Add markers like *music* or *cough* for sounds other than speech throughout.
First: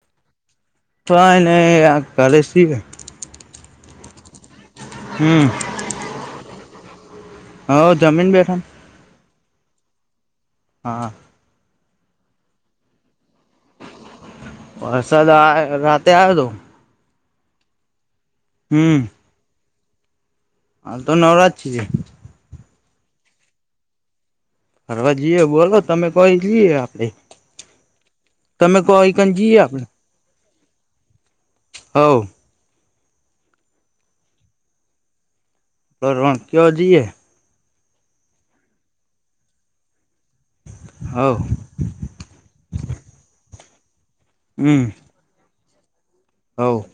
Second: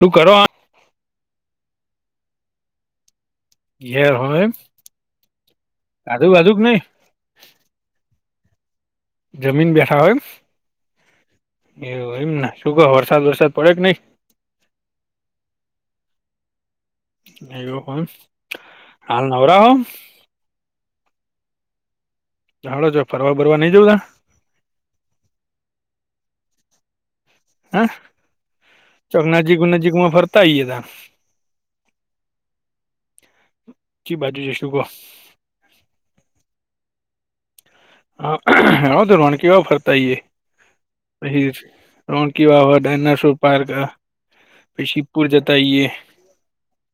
તું કરો? તો એને આ કરલે સિવા ઘ હોયમ હમ આજુ બાજુક નહીઈ હ જમીન બેઠા જમીન બેઠા હોય હા એવ એમ શું કહ વરસાદ વરસાદ પડે કે નઈ સાદ આ રાતે આવયો હતો એવું હ હમ હાલ નવરાવ હ તો નવરાત છી જ હડો છો ફરવા બરવા નઈ જં ત ફરવા જઈએ બોલો તમે કોઈ જઈએ આપડે હે તમે કો ચક કન જઈએ નજીક આપડે નજીકમાં ફરતા ઈ એ ત- *inaudible* ચી બાજુ જ શું કહ? હલો રોણ કયોજીએ. હા *unintelligible* આવ રોણકીવાવ ફરતાઈ હવ એ રોનકી વાહ ડાયનાસોર પાર્ક પ શિદપુર જતા હઓ.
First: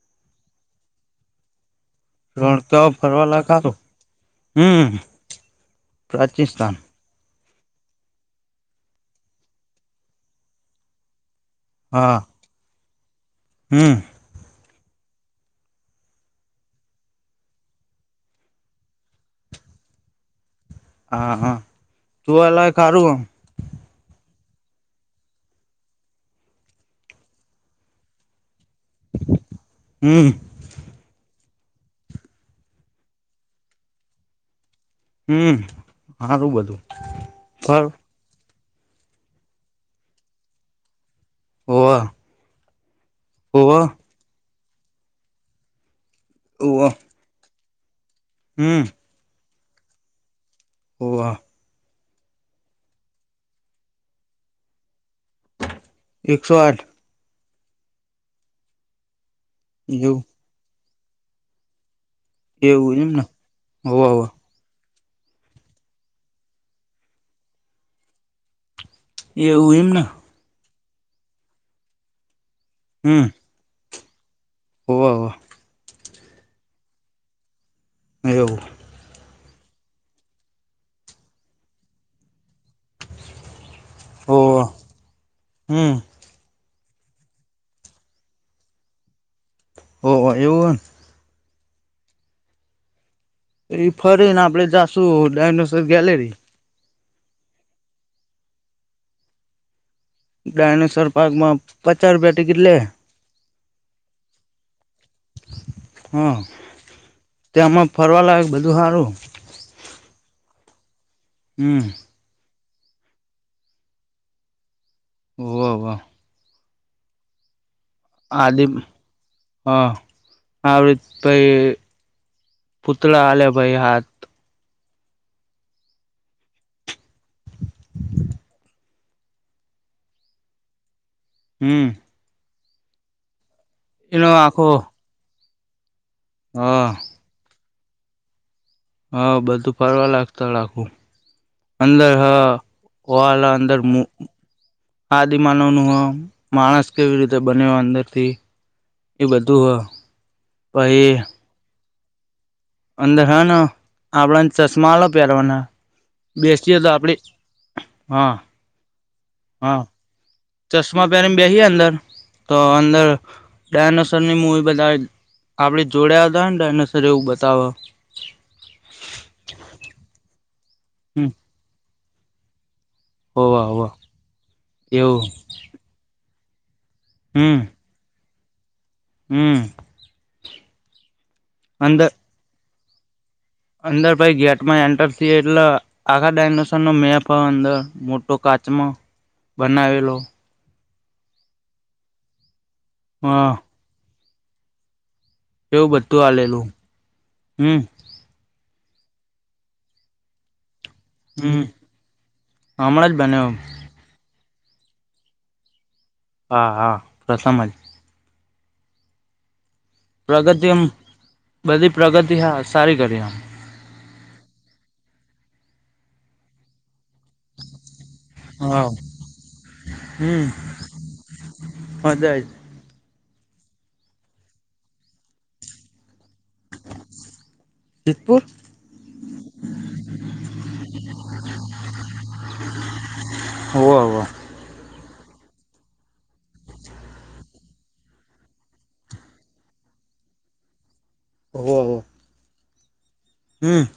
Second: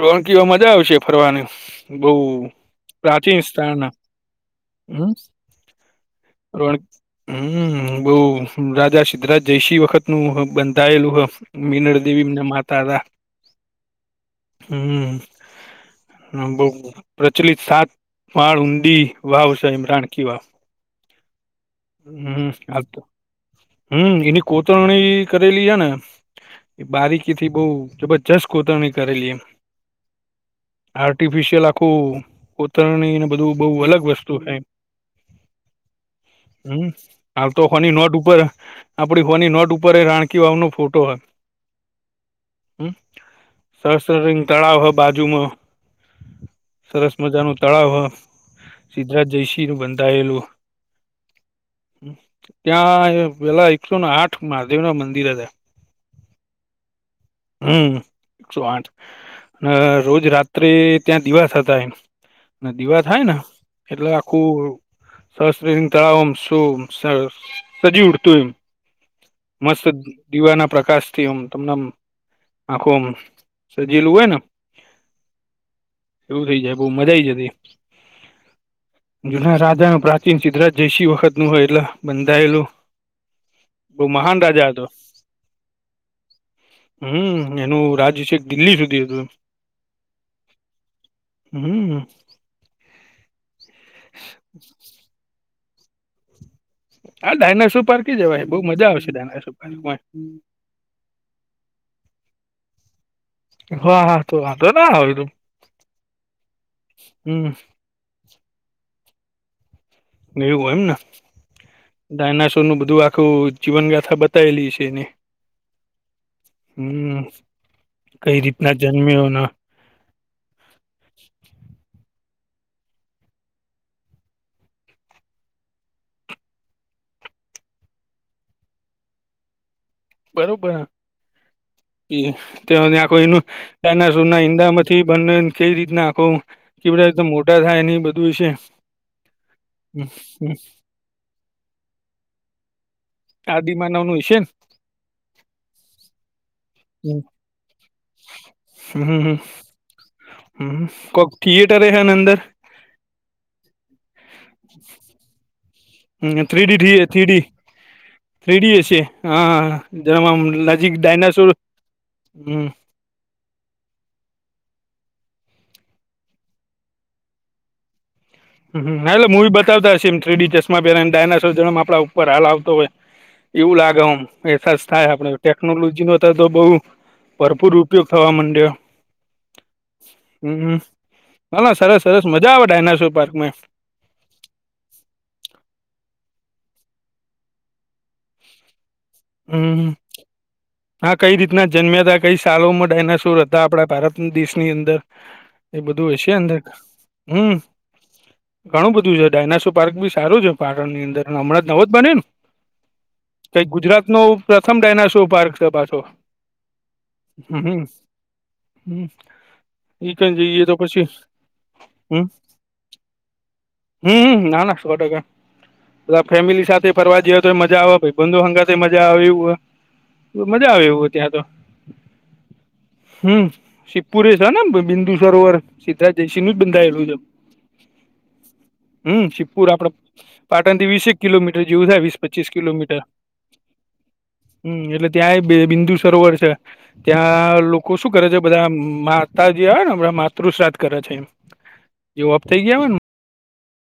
રોણકીઓ મજા આવશે ફરવાની બહ રણકયો પ્રાચીન ફરવાલાયક હારુ સ્થળના હમ પ્રાચીન સ્થાન રોન હમ બોવ રાજા સિદ્ધરાજ જયસિંહ વખત નું બંધાયેલું હ મીનળ હા દેવીને માતા હતા હમ. હમ. હ બોવ પ્રચલિત સાત વાળ ઊડી વાવ શે એમ રાણકીવાવ હા હા તું એલા હાલ તો ખારું હ હમ એની કોતરણી કરેલી છે ને એ બારીકી થી બોવ જબરજસ્ત કોતરણી કરેલી એમ હમ આર્ટિફિશિયલ આખું કોતરણીને બધું બોવ અલગ વસ્તુ છે. હમ હારું બધું હમ હાલ તો ફર હોની નોટ ઉપર આપણી હોની નોટ ઉપર એ રાણકી વાવનો ફોટો હ વાહ. હ સસ્ત્ર રિંગ તળાવ હ બાજુમાં ઓવ. સરસ મજાનો તળાવ હ હમ. સિદ્ધરાજ જયસિંહનું બંધાયેલું હોવ. ત્યાં પેલા એકસો આઠ મહાદેવના મંદિર હતા એકસો આઠ હમ એકસો આઠ રોજ એવું રાત રાત્રે ત્યાં દીવાસતા એ એવું દીવા એમને થાય ને હોવ એટલે હોવ આખું સરસ રે તળાવમ શું સજી ઉઠતું એવું મસ્ત એમને દીવાના પ્રકાશથી અમ તમને આખોમ સજીલુ હોયને હોવા હોવા એવું થય જાય બો મજા આઈ જતી એવું. જુના રાજાનુ પ્રાચીન સિદ્ધરાજ જયસિંહ વખતનું હોય એટલે બંધાયેલું બો મહાન હોવ રાજા હતો. હમ હમ એનું રાજ્ય છેક દિલ્હી સુધી હતું ઓહ એવુ હે હમ. એ ફરે ને આપડે જાશું ડાયનોસોર ગેલેરી હા ડાયનાસોર પાર્ક ઈ જવાય બો મજા આવશે ડાયનાસોર પાર્કમાં ડાયનાસોર પાર્કમાં પચાસ રૂપિયા ટિકિટ લે હા હા તો વાંધો ના હોય તો હા હમ તેમાં ફરવા લાયક બધું સારું ને એવું એમને હમ. ડાયનાસોરનું બધું આખું જીવનગાથા બતાયેલી છે, એને ઓવા વા હમ કઈ રીતના જન્મ્યો ના હ આડી ભાઈ પુતળા આલે ભાઈ હાથ બરોબર. હમ. ત્યા આખો એનું એનો ડાયનાસોરના આખો ઈંડામાંથી બંને કઈ રીતના આખો હા કે બધા એ મોટા થાયને એ બધું વિશે હ બધું ફરવા લાગત રાખું અંદર હ વાળ અંદર મુ આદિમાનવ નું હશે આદિ માનવ નું હો માણસ ને. કેવી રીતે બને અંદર એ હમ બધું પ એ થથીિયેટર એ છે અંદર અંદરનો આપણા ચશ્માલો પહેરવાના બેસતીએ તો આપડી હા રેડી હ છે હા જવા ચશ્મા પહેરીને બેસી અંદર તો અંદર ડાયનોસર ની મૂવી બધા આપડ જોડયા હતા ને ડાયનોસર એવું બતાવ હ એટલે મૂવી બતા હશે એમ થ્રીડી ચેસમાં પેલા હમ ડાયનાસોર જેમ આપણા ઉપર હાલ આવતો હોય હોવ એવું હોવ લાગેમ એસાસ થાય એવું આપડે ટેકનોલોજી નો તો તો બઉ હમ ભરપૂર ઉપયોગ થવા માંડ્યો હમ હમ ના ના સરસ અંદર સરસ મજા આવે ડાયનેશર પાર્કમાં અંદર પાઈ ગેટ માં એન્ટર થ એટલે આખા ડાયનોસોર નો મેપ અંદર મોટો કાચમાંો હમ હા કઈ રીતના જન્મ્યા હતા કઈ સાલોમ ડ એના હ શર હતા આપડા ભારત દિવસની અંદર એ એવું બધું હય છે અંદર આલેલું હમ ઘણું બધું છે ડાયનાસો પાર્ક બી સારું છે પાણની અંદર હમણાં હમ જ નવો જ બને ને હમણાં જ બન્યો કઈ ગુજરાત ન પ્રથમ ડાયનાસોર પાર્ક છે પાછો હા હા પ્રથમ જ હમ હમ ઈ કઈ જઈએ પ્રગતિ તો એમ પછી બધી હમ પ્રગતિ હા સારી કરી એમ હમ નાના સો ટકા પ ફેમિલી સાથે ફરવા જઈ તો મજા આવે ભ હા મજા આવે હમ મજા આવેય ત્યાં તો મજા હમ સિ્પુરે છે ને બિંદુ સરોવર સિ્ધરાજ જયસિંહું જ બંધાયેલું છે જિતપુર હમ સપુર આપે પાટણથી વીસેક કિલોમીટર જેવું થાય વીસ પચીસ કિલોમીટર હો હો હમ એટલે ત્યાં એ બિંદુ સરોવર છે ત્યાં લોકો શું કરે છે બધા માતાજી આવે નેણા માતૃ શ્રાદ્ધ કરે છે એમ હો હો એવાપ થઇ ગયાય ને હમ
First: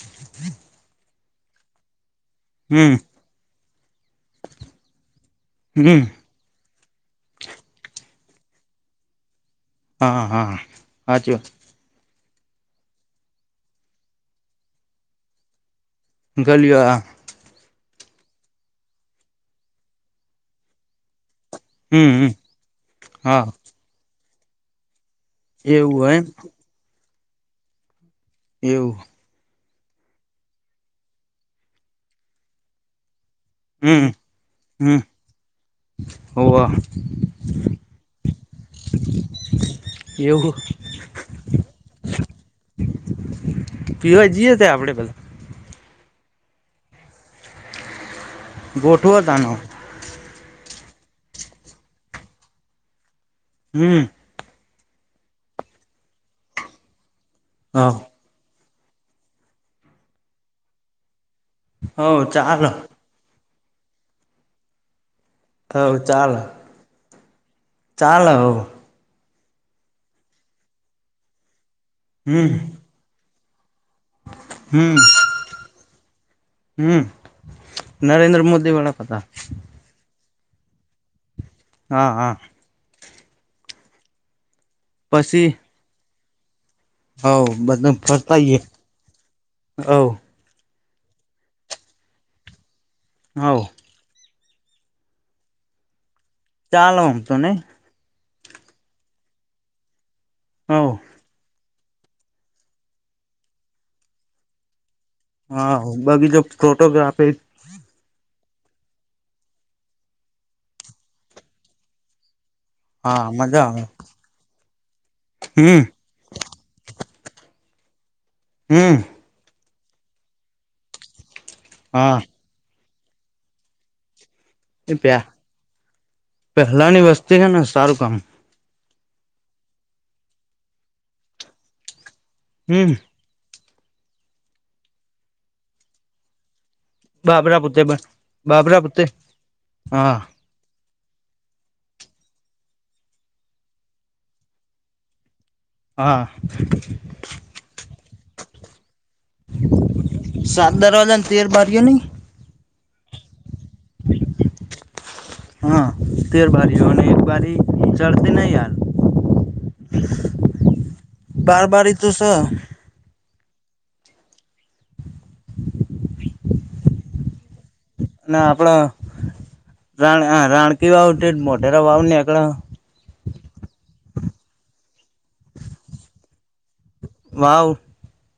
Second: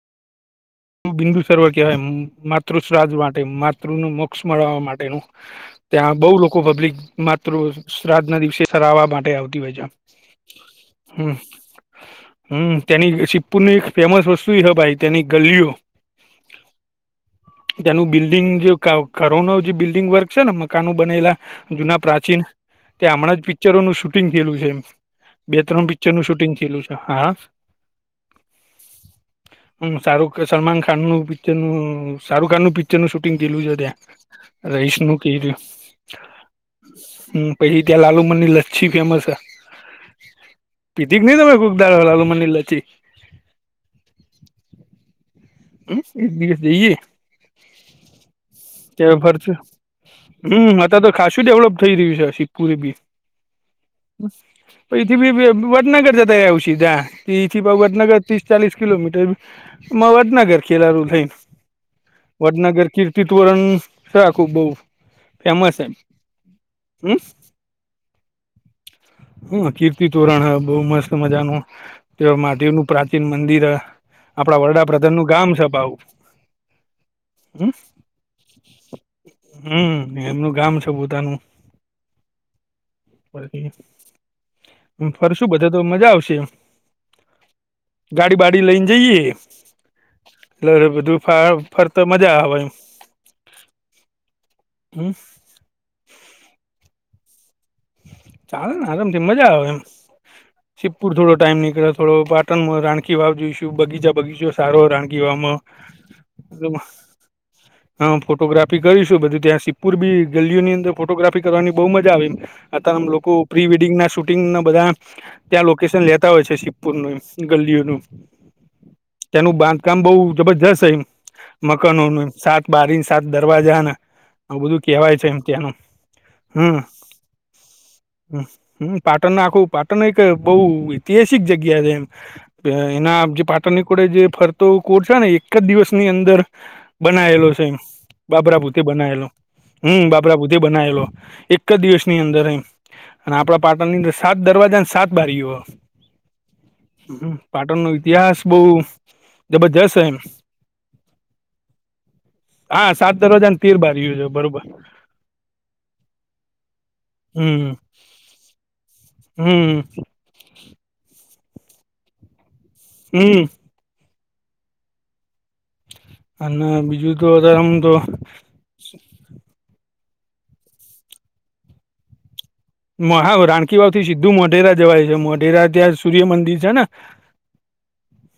હ બિંદુ સર્વ કહેવાય માતૃ શ્રા્ધ માટે માતૃ ન મોક્ષ મળવા માટેનું હમ ત્યાં બઉુ લોકો પબ્લિક માત્ર શ્રાદ્ધ ના દિવસે સરાવવા માટે આવતી હોય છે હા હા હમ હચું હમ તેની સપુરની એક ફેમસ વસ્તુ હ ભાઈ તેની ગલ્લીઓ ગાલી આ તેનું બિલ્ડિંગ જે ઘરો ન જે બિલ્ડિંગ વર્ક છે ને મકાનો બનેલા જૂના હમ હમ પ્રાચીન તે હમણાં જ હા પિક્ચરોનું શૂટિંગ થયેલું છે એમ બે ત્રણ એવું પિક્ચર એમ નું શૂટિંગ થયેલું છે હા એવું હમ્મ શાહરુખ સલમાન ખાન નું પિક્ચર નું શાહરુખ ખાન નું પિક્ચર પિક્ચર નું શૂટિંગ કીલું છે ત્યાં હમ રહીશ હમ નું કીરયુ હોવ હમ્મ પછી ત્યાં લાલુમનની લચ્છી ફેમસ હ એવું પીધીક નઈ તમે કુકદાલ લાલુમની લછી પીવા જઈએ ત્યાં આપડે બધા એક દિવસ જઈએ *inaudible* ક્યા ગોઠવો ખર્ચ તાનો હમ અતાર તો ખાસું ડેવલપ થઈ રહ્યું છે, સિધ્ધપુર બી હમ્મ. ઈથી બી વડનગર જતા રેહુ સીધા ઈથી હવ વડનગર ત્રીસ ચાલીસ કિલોમીટર માં વડનગર ખેલારું થઈ હવ ચાલો વડનગર કીર્ તી તોરણ રાખું બહુ. ફેમસ હે હવ ચાલો હમ્મ. ચાલો હવ હા કીર્તિ તોરણ હ બહું મસ્ત મજા નુ ત્યાં હમ મહાદેવ નું પ્રા ચિન મંદિર હ આપડા વડાપ્રધાન નું ગામ છે પાહુ હમ્મ હમ નરેન્દ્ર મોદી વડા પ્રધાન હમ્મ એમનું ગામ છે, પોતાનું હા-હા. પછી ફરશું બધા તો મજા આવશે એમ હવ બધું ગાડી ફરતાઈએ બાડી લઈને જઈએ. હવ લ ફા ફરતા મજા આવે એમ હઓ. હમ્મ. ચાલો ઓમ તો નહી. ચાલે ને આરામથી મજા આવે એમ હવ સિધ્ધપુર થોડો ટાઈમ નીકળ્યો. થોડો પાટણમાં રાણકી વાવ જોઈશું બગીચા બગીચો છે. સારો રાણકી વાવ માં હા બાકી જો ફોટોગ્રાફી. હા ફોટોગ્રાફી કરીશું બધું ત્યાં સિધપુર બી ગલીઓની અંદર ફોટોગ્રાફી કરવાની બહુ મજા આવે એમ. આમ હા લોકો મજા પ્રી આવે વેડિંગ ના શૂટિંગ ના બધા ત્યાં હમ લોકેશન લેતા હોય છે સી પુરનું એમ ગલીઓનું. હમ્મ. તેનું બાંધકામ બઉ જબરજસ્ત છેય હા મકાનોનું સા બારી સાત દરવાજા આ બધું એ કેહેવાય છે પ્યા એમ ત્યાંનું હમ્મ ત્યાં હે ને સારું કામ પાટણ આખું પાટણ એક બહુ ઐતિહાસિક જગ્યા છે એમ. હમ એના જે પાટણની કોડે જે ફરતો કોર છે, ને એક જ દિવસની અંદર બનાયેલો બાબરા છે, એમ પુતે બાબરાભૂત બાબરા પુતે બનાયલો હમ્મ હા બાબરાભૂત તે બનાયેલો હ એક જ દિવસ ની અંદર એમ આપડા પાટણની અંદર સાત દરવાજા અને સાત બારીઓ હ. હા. હમ્મ પાટણ નો ઇતિહાસ બહુ જબરદસ્ત હૈ એમ સાત દરવાજા ને તેર બારીઓ નઈ હા સાત દરરોજા તેર બારઈયો છ બરોબર. હા તેર બારીઓ અને બારી હમ જડતી નહી યાર હમ બાર બારી તો સ. હમ્મ. અને બીજું તો અતારે આમ તો આપડા રાણ અ રાણકી વાવ *unintelligible* મોઢરા વાવ નેકળ્યા. *unintelligible* રાણકી વાવથી સીધું મોઢેરા જવાય છે મોઢેરા ત્યાં સૂર્ય મંદિર છે ને વાવ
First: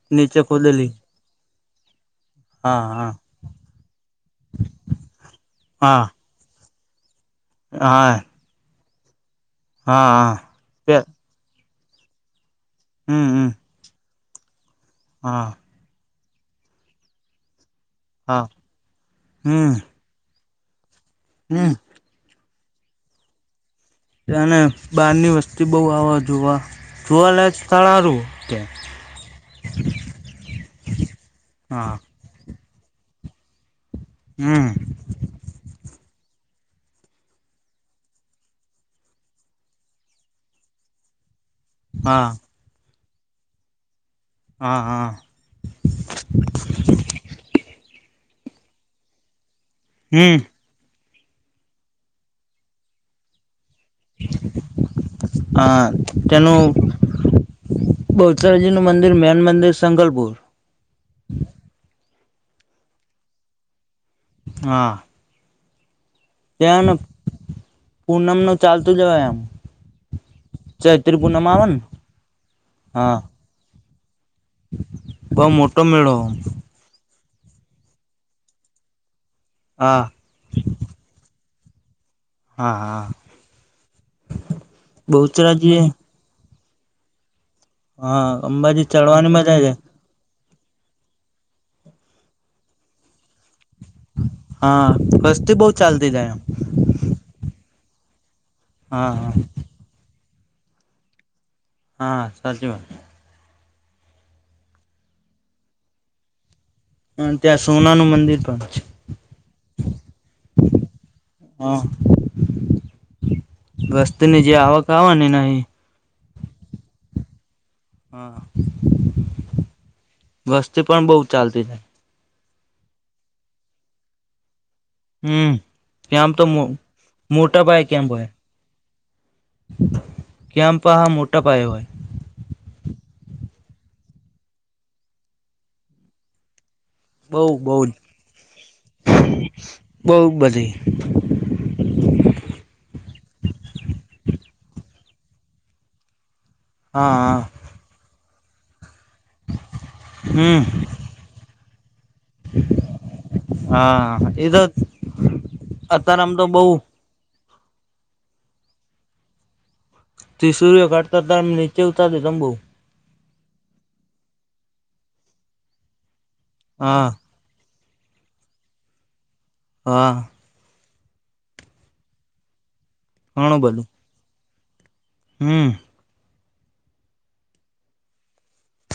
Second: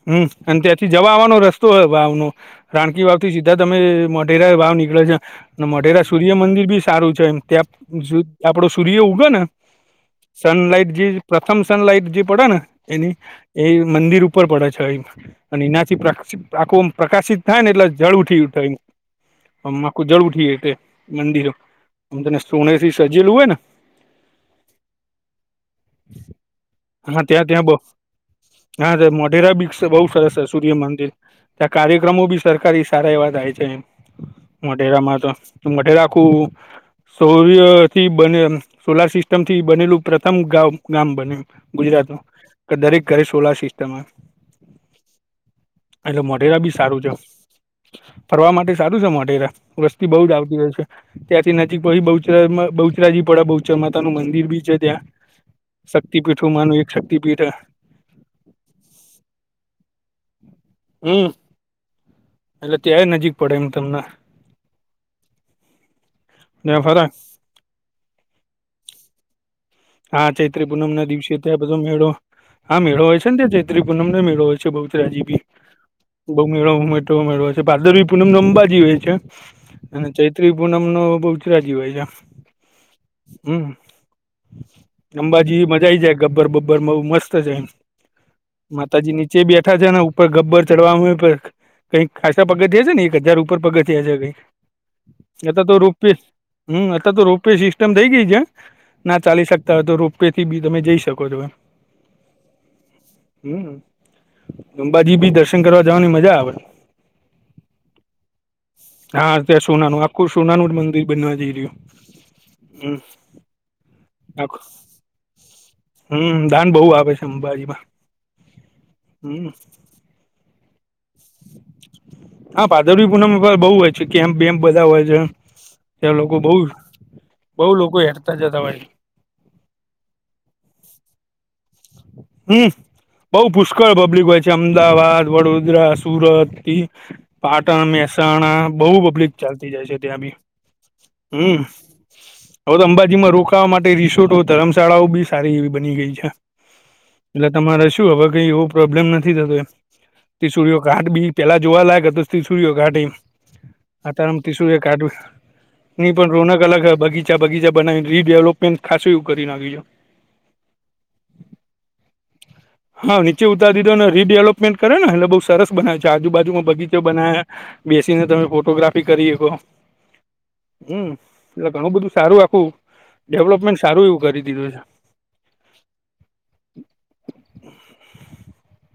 હમ નીચે અને ત્યાંથી ખોદેલી જવા આવાનો રસ તો હે વાવનો હા રાણકી હા વાવ થી સીધા તમે મોઢેરા વાવ નીકળો જ્યાં અને મોઢેરા હા સૂ ર્ય મંદિર બી સારું છે, એમ ત્યાં હા સૂ આપડો સૂર્ય ઊગે ને હા હા સનલાાઈટ પે જે પ્રથમ સનલાઈટ જે પડે ને એની હમ હમ એ મંદિર ઉ ઉપર પડે છે, એ. હા એનાથી પ્ર આખું આમ પ્રકાશિત થાય ને એટલે જળ હા ઉઠી હમ કુજળ ઉઠી એ તે મંદિરો હમ તને સોનેથી સજેલું હોય ને તને બહારની વસ થી બઉ આવાજોવા હા જોવા ત્યાં લાયક ત્યાં બ સ્થળ હારુ, કે. હા મોઢેરા બીચ બહુ સરસ સૂર્ય મંદિર ત્યા હા કાર્યક્રમો બી સરકારી સારા એવા થાય છે. એ હમ મોઢેરામાં તો. તો મોઢેરા આખું સૌર્યથી બનેલ સોલાર સિસ્ટમથી બનેલું પ્રથમ ગાવ ગામ બન્યું ગુજરાતનું. હા કે દરેક ઘરે સોલાર, સિસ્ટમમાં હા હા એટલે મોઢેરા બી સારું છે ફરવા માટે સારું છે, મોઢેરા. વસ્તી બહુ જ હમ આવતી હોય છે. ત્યાંથી નજીક પછી બહુચરા માં બહુચરાજી પડે બહુચરમાં પોતાનું મંદિર બી છે. ત્યાં હા શક્તિપીઠો માનું એક શક્તિપીઠ. બહુચરાજીનું મંદિર મેન મંદિર સંંગલપુર હમ એટલે ત્યાંય નજીક પડે એમ તમને. હા ત્યાં ફરાય *unintelligible* પૂનમનો ચાલતું જવાય આમ હા ચૈત્રી પૂનમના દિવસે પૂનમ ત્યાં આવે બધો ને મેળો હા મેળો હોય છે ત્યાં ચૈત્રી પૂનમનોય મેળો હોય બહુચરાજી, બી બઉ મોટો મેળો બઉ *unintelligible* છે ભારદરવી પૂનમ અંબાજી હોય છે. અને હા ચૈ ત્રિ પુનમનો બહુચરાજી હોય છે. હા હા. હમ અંબાજી મજા બહુચરાજી આઈ જાય ગબ્બર બબ્બર બઉ મસ્ત છે. હા અંબાજી માતાજી ચડવાની નીચે મજા છે બેઠા છેને, ઉ પર ગબ્બર ચડવાવામાં હોય, *unintelligible* કંઈક ખાસા પગથિયાં છે. ને એક હજાર ઉપર પગ થિયાં છે. હા કઈ વસ્તી બહુ અત્યારતો રોપે ચાલતી જાય હમ અત્યારે તો રોપવેે સિસ્ટમ થઇ ગઈ છે હા ના હા ચાલી શકતા હોય, તો રોપવેે થી બી તમે જઈ શકો છો એમ. હા સાચી વાત છે. હમ, અંબાજી ભી દર્શન કરવા જવાની મજા આવે હ ત્યાં સોનાનું મંદિર પણ છે હા, ત્યાં સોનાનું આખું સોનાનું જ મંદિર બનવા જઈ રહ્યું હા હમ. વસ્તીની જે આખું આવક આવેને એનાહી હમ દાન બહુ આવે છે અંબાજીમાં. હા હમ વસ્તી પણ બહુ ચાલતી જાય હા, ભારદરવી પૂનમે બ બઉ હોય છે કેમ્પ બેમ્પ બધા હોય છે. હમ ત્યાં કેમ્પ લોકો તો બઉ બઉ મોટા પાયે લોકો કેમ્પ હોય હેડતાં જતા હોય કેમ્પ પાહા, મોટા પાયે હોય હમ બઉ પુષ્કળ પબ્લિક હોય છે, અમદાવાદ, વડોદરા, સુરત બઉ બઉ પાટણ, મહેસાણા બહુ પબ્લિક ચાલતી જાય છે બઉ ત્યાં બી બધી હમ હવે તો અંબાજીમાં રોકાવા માટે રિસોર્ટો, ધર્મશાળાઓ બી સારી એવી બની ગઈ છે. હા હા એટલે તમારે શું હવે કઈ એવો પ્રોબ્લેમ નથી થતો હમ એ *unintelligible* ઘાટ બી પેહલા જોવાલાયક, હતું ત્રિસુરીઓ ઘાટી. હા અતારમ એ તો ત્રિસુરીઓ ઘાટ ની અત્યારે પણ આમ તો રોનક બઉ અલગ હ બગી ચા બગીચા બનાવીન રીડેવલપમેન્ટ ખાસું એવું કરી નાખ્યું છ. ત્રિસુરીઓ ઘાટ કરતા આમ નીચે ઉતાર દે તંબુ. હવ, નીચે ઉતાર દીધો ન રીડેવલપમેન્ટ કર ન એટલે બઉ સરસ બનાયુ છે. આજુબાજુમાં બગીચો હા બનાયા બેસીને તમે ફોટોગ્રાફી કરી હકો. હા. હમ, એટલે ઘણું બધું સારું આખું ઘણું ડેવલપમેન્ટ બધું સારું એવું કરી દીધું છ. હમ. *inaudible*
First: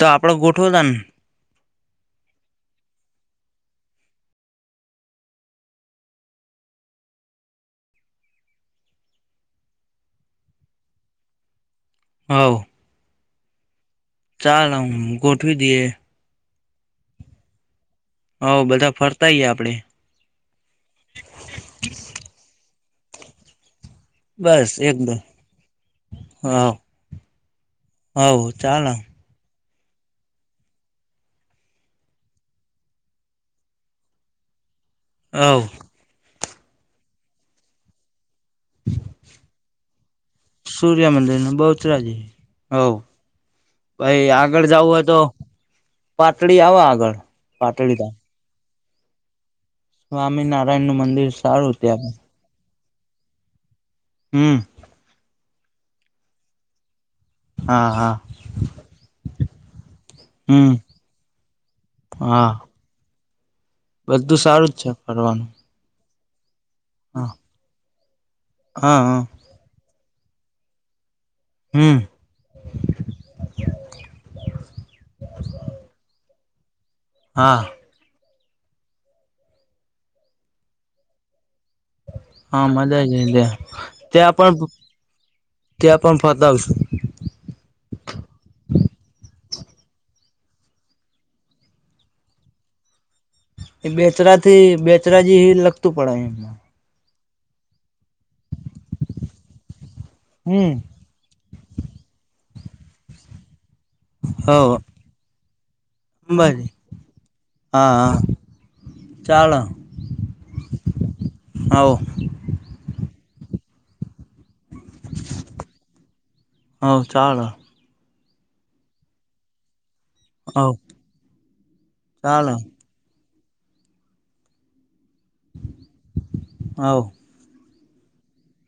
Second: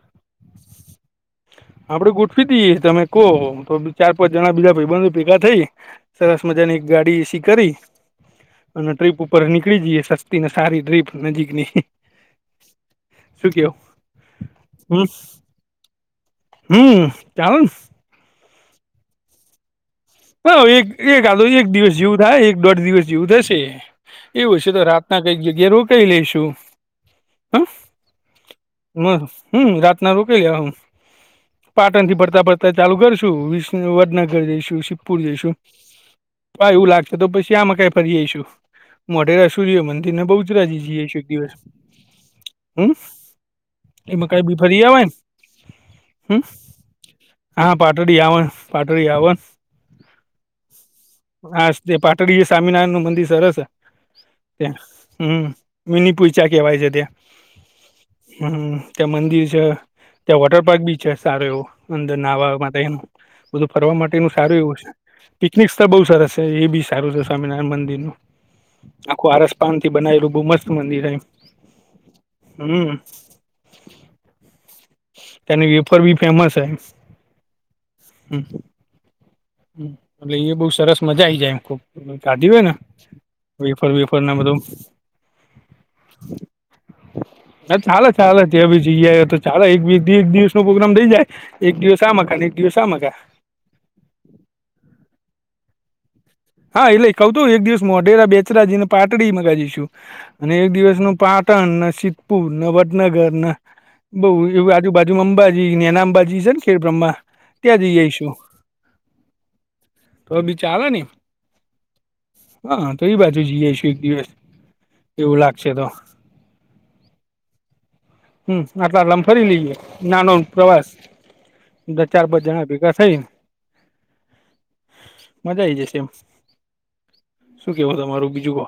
તો આપડ ગોઠવો તાન. આપડે ગોઠવી દીએ. તમે કો તો ચાર-પાંચ જણા બીજા ભાઈબંધો ભેગા થઈ સરસ મજાની એક ગાડી એસી કરી અન ટ્રીપ ઉપર નીકળી જીએ, સસ્તી ને સારી ટ્રીપ નજીકની. હવ. શું કયો? ચાલો ન ગોઠવી દીએ. હમ, ચાલન. હવ, બધા ફરતાઈ એ આપડે. હવ, એક-એક આ તો એક દિવસ જેવું થાય, એક-દોઢ દિવસ જેવું થશે. એવું હશે, બસ તો એકદમ રાતના કઈક જગ્યાએ રોકાઈ લઈશું. હવ હ હવ, ચાલ. હમ, રાતના રોકાઈ જાહુ. પાટણથી ભરતા ભરતા ચાલુ કરશું, વિષનું વડનગર જઈશું પૂર જઈશું. હવ પ એવું લાગશે તો પસી આમાં કાઈ ફરી આઈશું. મોઢેરા સૂર્ય મંદિર ન બહુચરાજી જઈ સૂર્ય આઈશું એક મંદિર ને દિવસ. બહુચરાજી હવ હમ. એમા ભાઈ કાઈ બી આગળ ફરી જવું હોય આવાયન. તો હમ. પાટડી આવો આગળ હા, પાટડી આવન પાટડી આવ. સ્વામિનારાયણનું મંદિર સારું ત્યાં. સ્વામિનારાયણનું મંદિર સરસ હ. હમ. હમ, મિનીપોઈચા કેવાય છે ત્યાં. હા. હા હમ, ત્યાં મંદિર છ ત્યાં વોટર હમ પાર્ક બી છે, સારો એવો અંદર હા નાહવા માટેનું બધું ફરવા માટેનું બધું સારું એવું જ છે. ફરવાનું પિકનિક ત્યાં બઉ સરસ છ, એ બી સારું છે હા સ્વામિનારાયણ મંદિરનું. હા હા આખું આરસ પાનથી બનાયલું બઉ મસ્ત મંદિર હય. હમ. હમ. ત્યાંની વેફર ભી ફેમસ હે. હા. હમ. હમ, અને એ બઉ સરસ મજા આઈ જાય, ખુબ. હમ, કાઢી હોય હા ન મજા છે ત્યાં વેફર-વેફર ને ત્યાં બધું. પણ ત્યાં પણ ફતાવશું. ના, ચાલ-ચાલ ત્ય બી જઈ આઈ એ તો ચાલ, એક વીકથી એક દિવસનો પ્રોગ્રામ થઈ જાય. એક દિવસ આમ હકા ન, એક દિવસ આમ હકા. એ બેચરાથી બેચરાજી લગતું પડ એમ. હા, એટલે કઉ તું એક દિવસ મોઢેરા, બેચરાજી ને પાટડી મગા જઈશું. અને એક હમ. દિવસનું પા ટન ન સિધપુર ન વડનગર ન બઉ એવું હો આજુ બાજુ અંબાજી નેના અંબાજી છે ને ખેર બ્રહ્મા ત્યાં જઈ હા હા જઈશું તોવે બી ચાલે ને આવ હા તો એ બાજુ જઈએઈશું એક દિવસ એવું લાગશે તો હ ચાળ હમ આટલા લમ ફરી લઈએ નાનો હવ પ્રવાસ ચાર પાસ ચાલો જણા ભેગા થઈ મજા આઈ જશે એમ હવ શું કેવો તમારું બીજું કો.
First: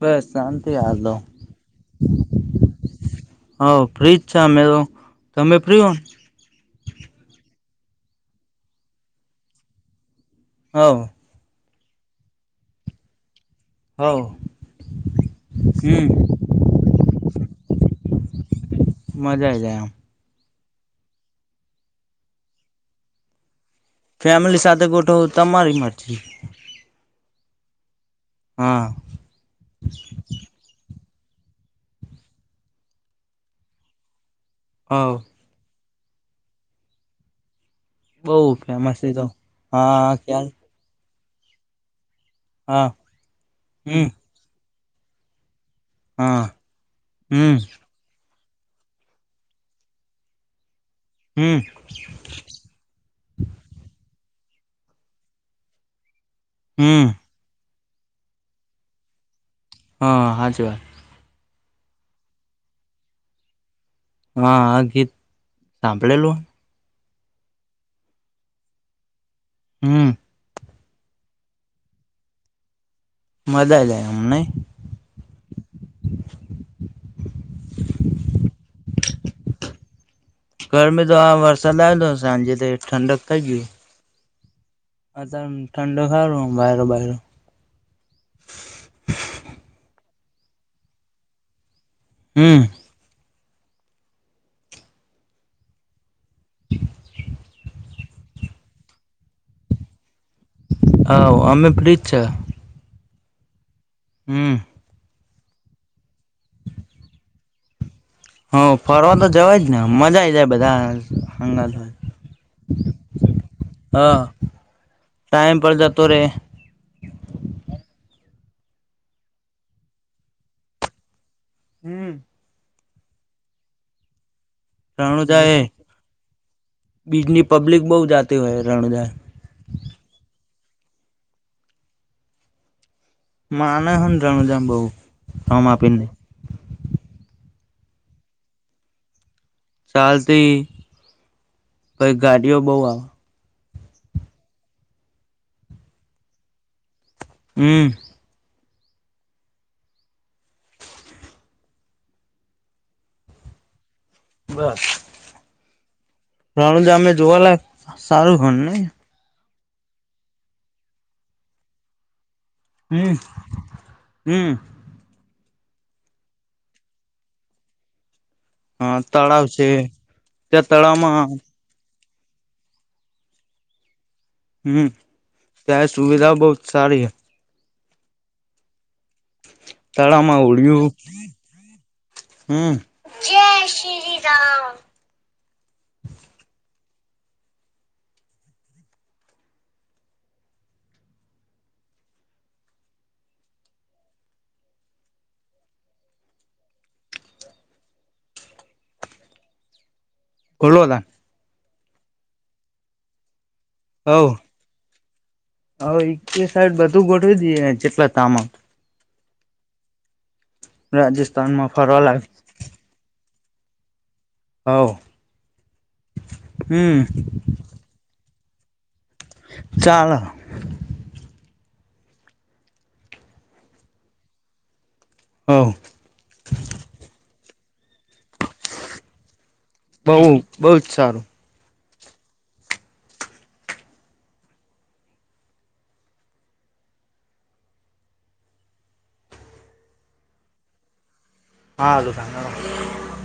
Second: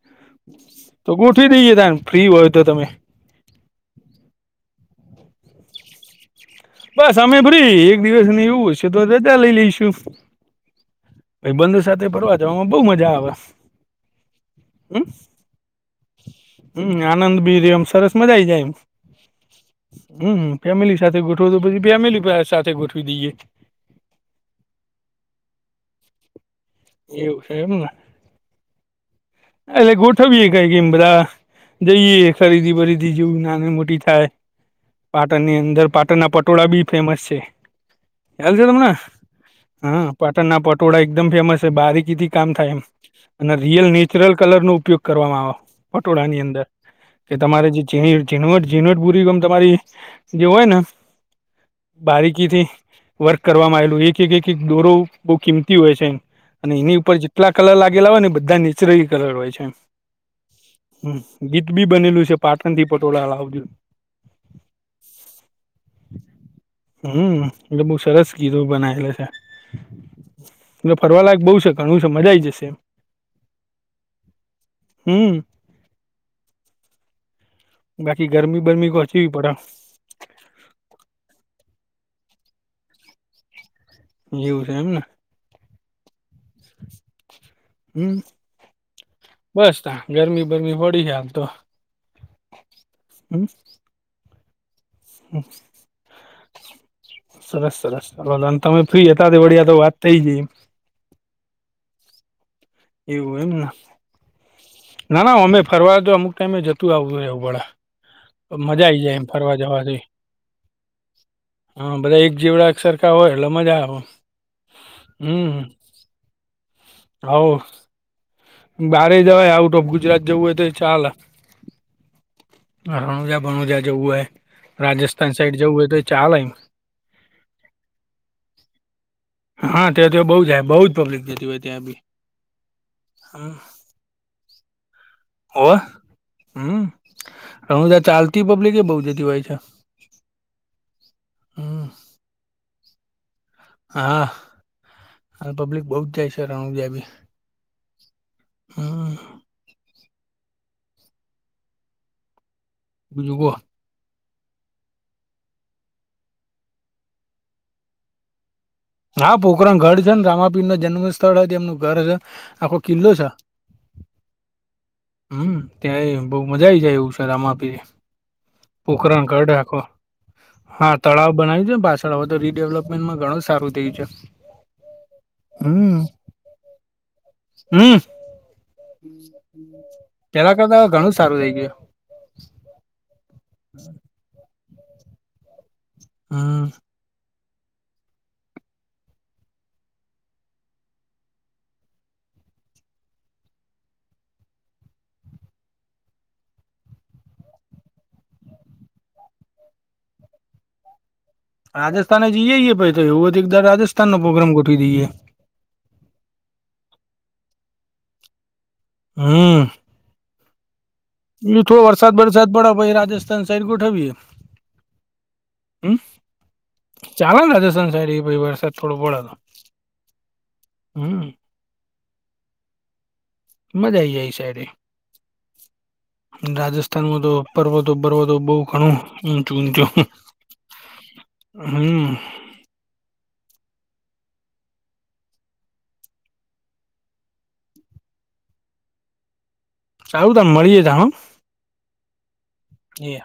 બસ શાંતિ હાલ તો ગોઠવી દઈએે તમ ફ્રી હોય તો તમે. હા ફ્રીજ છે અમે તો તમે ફ્રી હો? બસ અમે ફ્રી એક દિવસ ને એવું હશે તો રજા લઈ લઈશું. હાવ. ભાઈબંધો સાથે ફરવા જવામાં બહુ મજા આવે હ. હાવ. હમ્મ. હમ્મ આનંદ બી રેય એમ સરસ મજા આઈ જાય એમ. મજા આઈ જાય આમ. હમ્મ ફેમિલી સાથે ગોઠવો તો પછી ફેમિલી પાહે સાથે ગોઠવી દઈએ. ફેમિલી સાથે ગોઠવો તમારી મરજી. એવું છે એમ ને. હા. એલે ગોઠવીએ બી કઈ ગમ બદા. જઈએ ખરીદી બરીદી જેવું નાની મોટી થાય. હાવ. પાટણની અંદર પાટણના પટોળા બી ફેમસ છે. બઉ ખ્યાલ છે તમને ફેમસ તો હ હા ક્યાં પાટણના પટ પટોળા એકમ ફેમસ છે. બારીકીથી કામ થાય એમ હા અને રિયલ હમ નીટ રિયલ કલરનો ઉપયોગ કરવામાં આવ પટોળાની હા અંદર કે હમ તમારે જી ઝીણી ઝીનવટ ઝીનવટ પુરી ગમ તમારી જે હોય ને. હમ બારીકીથી વર્ક કરવામાં આવેલું એક એક એક એક દોરો બહુ કિંમતી હોય છે એમ અને એની હમ ઉપર કેટલા કલર લાગેલા હોય ને બધા નીચરલી કલર હોય છે. એમ. હં હાચી વાત. હમ્મ ગીત બી બનેલું છે પાટણ થી પટોળા લાવજો. હા આ ગીત સાંભળેલું. હમ્મ એટલે બઉ સરસ ગીતો બનાયેલા છે આ. હમ્મ. ને ફરવાલાયક બહુ છે ઘણું છે મજા આઈ જશે. મજા આ જાય એમ નહી. હમ્મ બાકી ગરમી બરમી ગો છવી પડ હ. ગરમી તો આ વરસાદ આવ્યો હતો સાંજે તો ઠંડક થઈ. એવુ છે એમ ને. અતારે એમ ઠંડો હારું ઓમ વ્યારો બ્યારો. હમ્મ બસ તા ગરમી બરમી વડી હાલ તો. હમ્મ. હમ્મ. હમ્મ. સરસ સરસ વલન તમે ફ્રી હતા તે વળી તો વાત થઇ ગઈ. હા અમે ફ્રી જ છે. એવું એમ ને. હમ્મ. ના ના ઓમે ફરવા તો અમુક ટાઈમે જતું આવવું હેં એવું વળા. પણ હ મજા આઈ જાય તો એમ જવાય ફરવા જ ને જવા જો મજા આઈ જાય બધા હંગાત હોય. હા બધા એક જેવડા છે. તાં હોય એટલે મજા આવ. હા ટાઈમ પણ જતો રહેે. હોવ. બારે જવાય આઉટ ઓફ ગુજરાત જવું હોય તો ચાલે. હમ્મ. હણુંજ બણું જ જેવુંય. રણુજા એ એમ બીજની પબ્લિક બહ જાતી હોય રણુજા. હા ત્યાં તો બઉ જાય બહુ જ પબ્લિક જતી હોય ત્યાં બી. હમ મા ના હમ જાણું જામ બહુ હ મા આપીને. હમ્મ રણુજા ચાલતી પબ્લિક એ બહુ જતી હોય છે. ચાલતી હમ કઈ ગાડીઓ બઉ આવે. હા. અને પબ્લિક બઉુ જાય છે રણુજા *unintelligible* બી. હમ્મ. હા. *inaudible* બસ. રણુજા માં જોવાલાય સારું છે નઈ. હા પોકરણ ઘર છે ને રામાપીર ન જન્મ સ્થળ તેમનું ઘર છે. આખો કિલ્લો હમ છ. હમ હમ્મ ત્યાંય બઉુ મજા આ આવી જાય એવુ છે રામાંપીર. હા પોખરણ તળાવ કર છે આખો ત્યાં હા તળાવમાં તળાવ બનાવીજે પાછ. ધ તો રીડેવલપમેન્ટમાં ઘણું સારું થયું છે. હમ્મ જાહેર સુવિધા બહુત સારી હૈ. હમ્મ પેલા કરતા ઘણું સારું થઇ ગયું. હમ્મ જય શ્રી રામ. હમ્મ. *inaudible* રાજસ્થાને જઈએ જીએ ભાઈ તો એવું એકદર રાજસ્થાન નો પ્રોગ્રામ ગોઠવી દઈએ. હ એક સાઈડ બધું ગોઠવી દેએ જેટલા તામાં. હમ્મ. એ રાજસ્થાનમાં થો વરસાદ ફરવાલાયક વરસાદ પડ્યો પછ રાજસ્થાન સાઈડ ગોઠવી. હવ હમ્મ હમ ચાલો રાજસ્થાન સાહેરી *unintelligible* વર્ષ. થોડું બોલ તો ચાલ હમ્મ. મજા આવી જાય એ સાઈડે. હા. રાજસ્થાનમાં તો પર્વતો પર્વતો બઉુ ઘણું જૂનું. બઉુ બઉુ જ સારું. હમ્મ. સારું ત મળી જે ત હ. હરુતો. એ.